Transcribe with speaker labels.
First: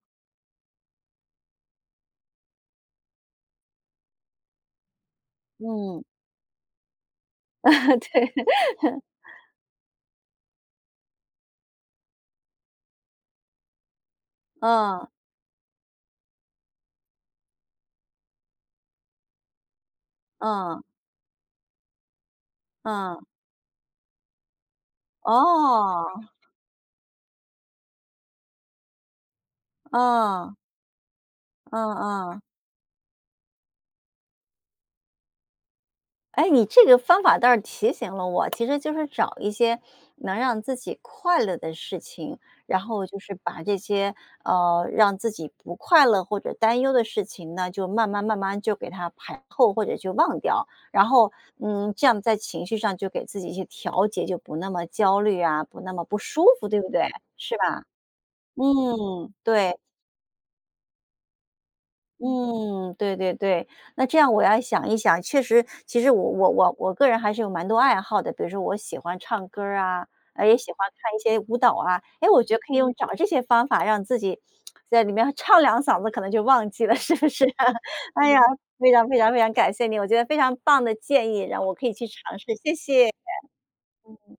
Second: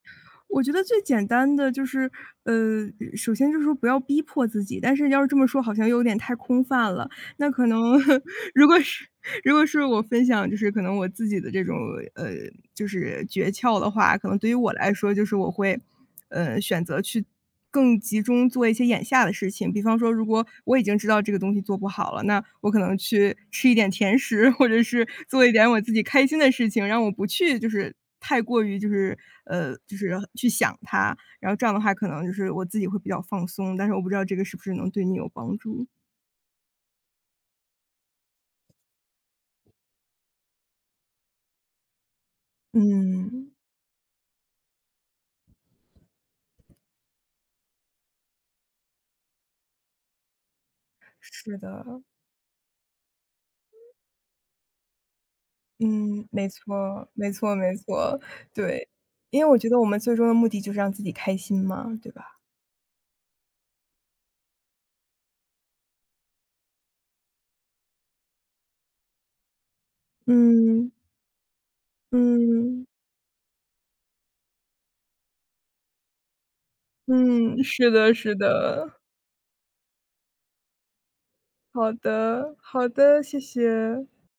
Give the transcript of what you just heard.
Speaker 1: 我觉得最简单的就是，呃，首先就是说不要逼迫自己，但是要是这么说好像又
Speaker 2: 嗯。
Speaker 1: 有点太空泛了。那可能 如果
Speaker 2: 对。
Speaker 1: 是如果是我分享，就是可能我自己的这种，呃，就是诀窍的话，可能对于我来
Speaker 2: 嗯。
Speaker 1: 说就是我会，呃，选择去，更集中做一些眼下的事情。比方说，如果我
Speaker 2: 嗯。
Speaker 1: 已经知道这个东西做不好了，那我可能
Speaker 2: 嗯。
Speaker 1: 去吃一点甜食，或者是做一点我自己开
Speaker 2: 哦。
Speaker 1: 心的事情，让我不去就是太过于，就是，呃，就是去
Speaker 2: 嗯。
Speaker 1: 想它。然后这样的
Speaker 2: 嗯
Speaker 1: 话可能就
Speaker 2: 嗯。
Speaker 1: 是我自己会比较放松，但是我不知道这个是不是能对你有帮助。
Speaker 2: 诶，你这个方法倒是提醒了我，其实就是找一些，能让自己快乐的事情，然后就是
Speaker 1: 嗯。
Speaker 2: 把这些，呃，让自己不快乐或者担忧的事情呢，就慢慢慢慢就给它排后，或者就忘掉，然后，
Speaker 1: 是
Speaker 2: 嗯，
Speaker 1: 的。
Speaker 2: 这样在情绪上就给自己去调节，就不那么焦虑啊，不那么不
Speaker 1: 嗯，
Speaker 2: 舒
Speaker 1: 没
Speaker 2: 服，
Speaker 1: 错
Speaker 2: 对不
Speaker 1: 儿
Speaker 2: 对？
Speaker 1: 没错
Speaker 2: 是
Speaker 1: 没
Speaker 2: 吧？
Speaker 1: 错，对，
Speaker 2: 嗯。
Speaker 1: 因为我觉
Speaker 2: 对。
Speaker 1: 得我们最终的目的就是让自己开心嘛，对吧？
Speaker 2: 嗯，对对对，那这样我要想一想，确实其实我我我我个人还是有蛮多爱好的，比如说我喜欢唱歌儿啊，诶也喜欢
Speaker 1: 嗯。
Speaker 2: 看一些舞蹈啊。诶我觉得可以
Speaker 1: 嗯。
Speaker 2: 用找这些方法让自己，在里面唱两嗓子，可能就忘记了是不是
Speaker 1: 嗯，
Speaker 2: 啊？
Speaker 1: 是的
Speaker 2: 哎
Speaker 1: 是
Speaker 2: 呀，非
Speaker 1: 的。
Speaker 2: 常非常非常感谢你，我觉得非常棒的建议让我可
Speaker 1: 好
Speaker 2: 以去尝试，
Speaker 1: 的
Speaker 2: 谢
Speaker 1: 好
Speaker 2: 谢。嗯
Speaker 1: 的。
Speaker 2: 嗯。
Speaker 1: 谢谢。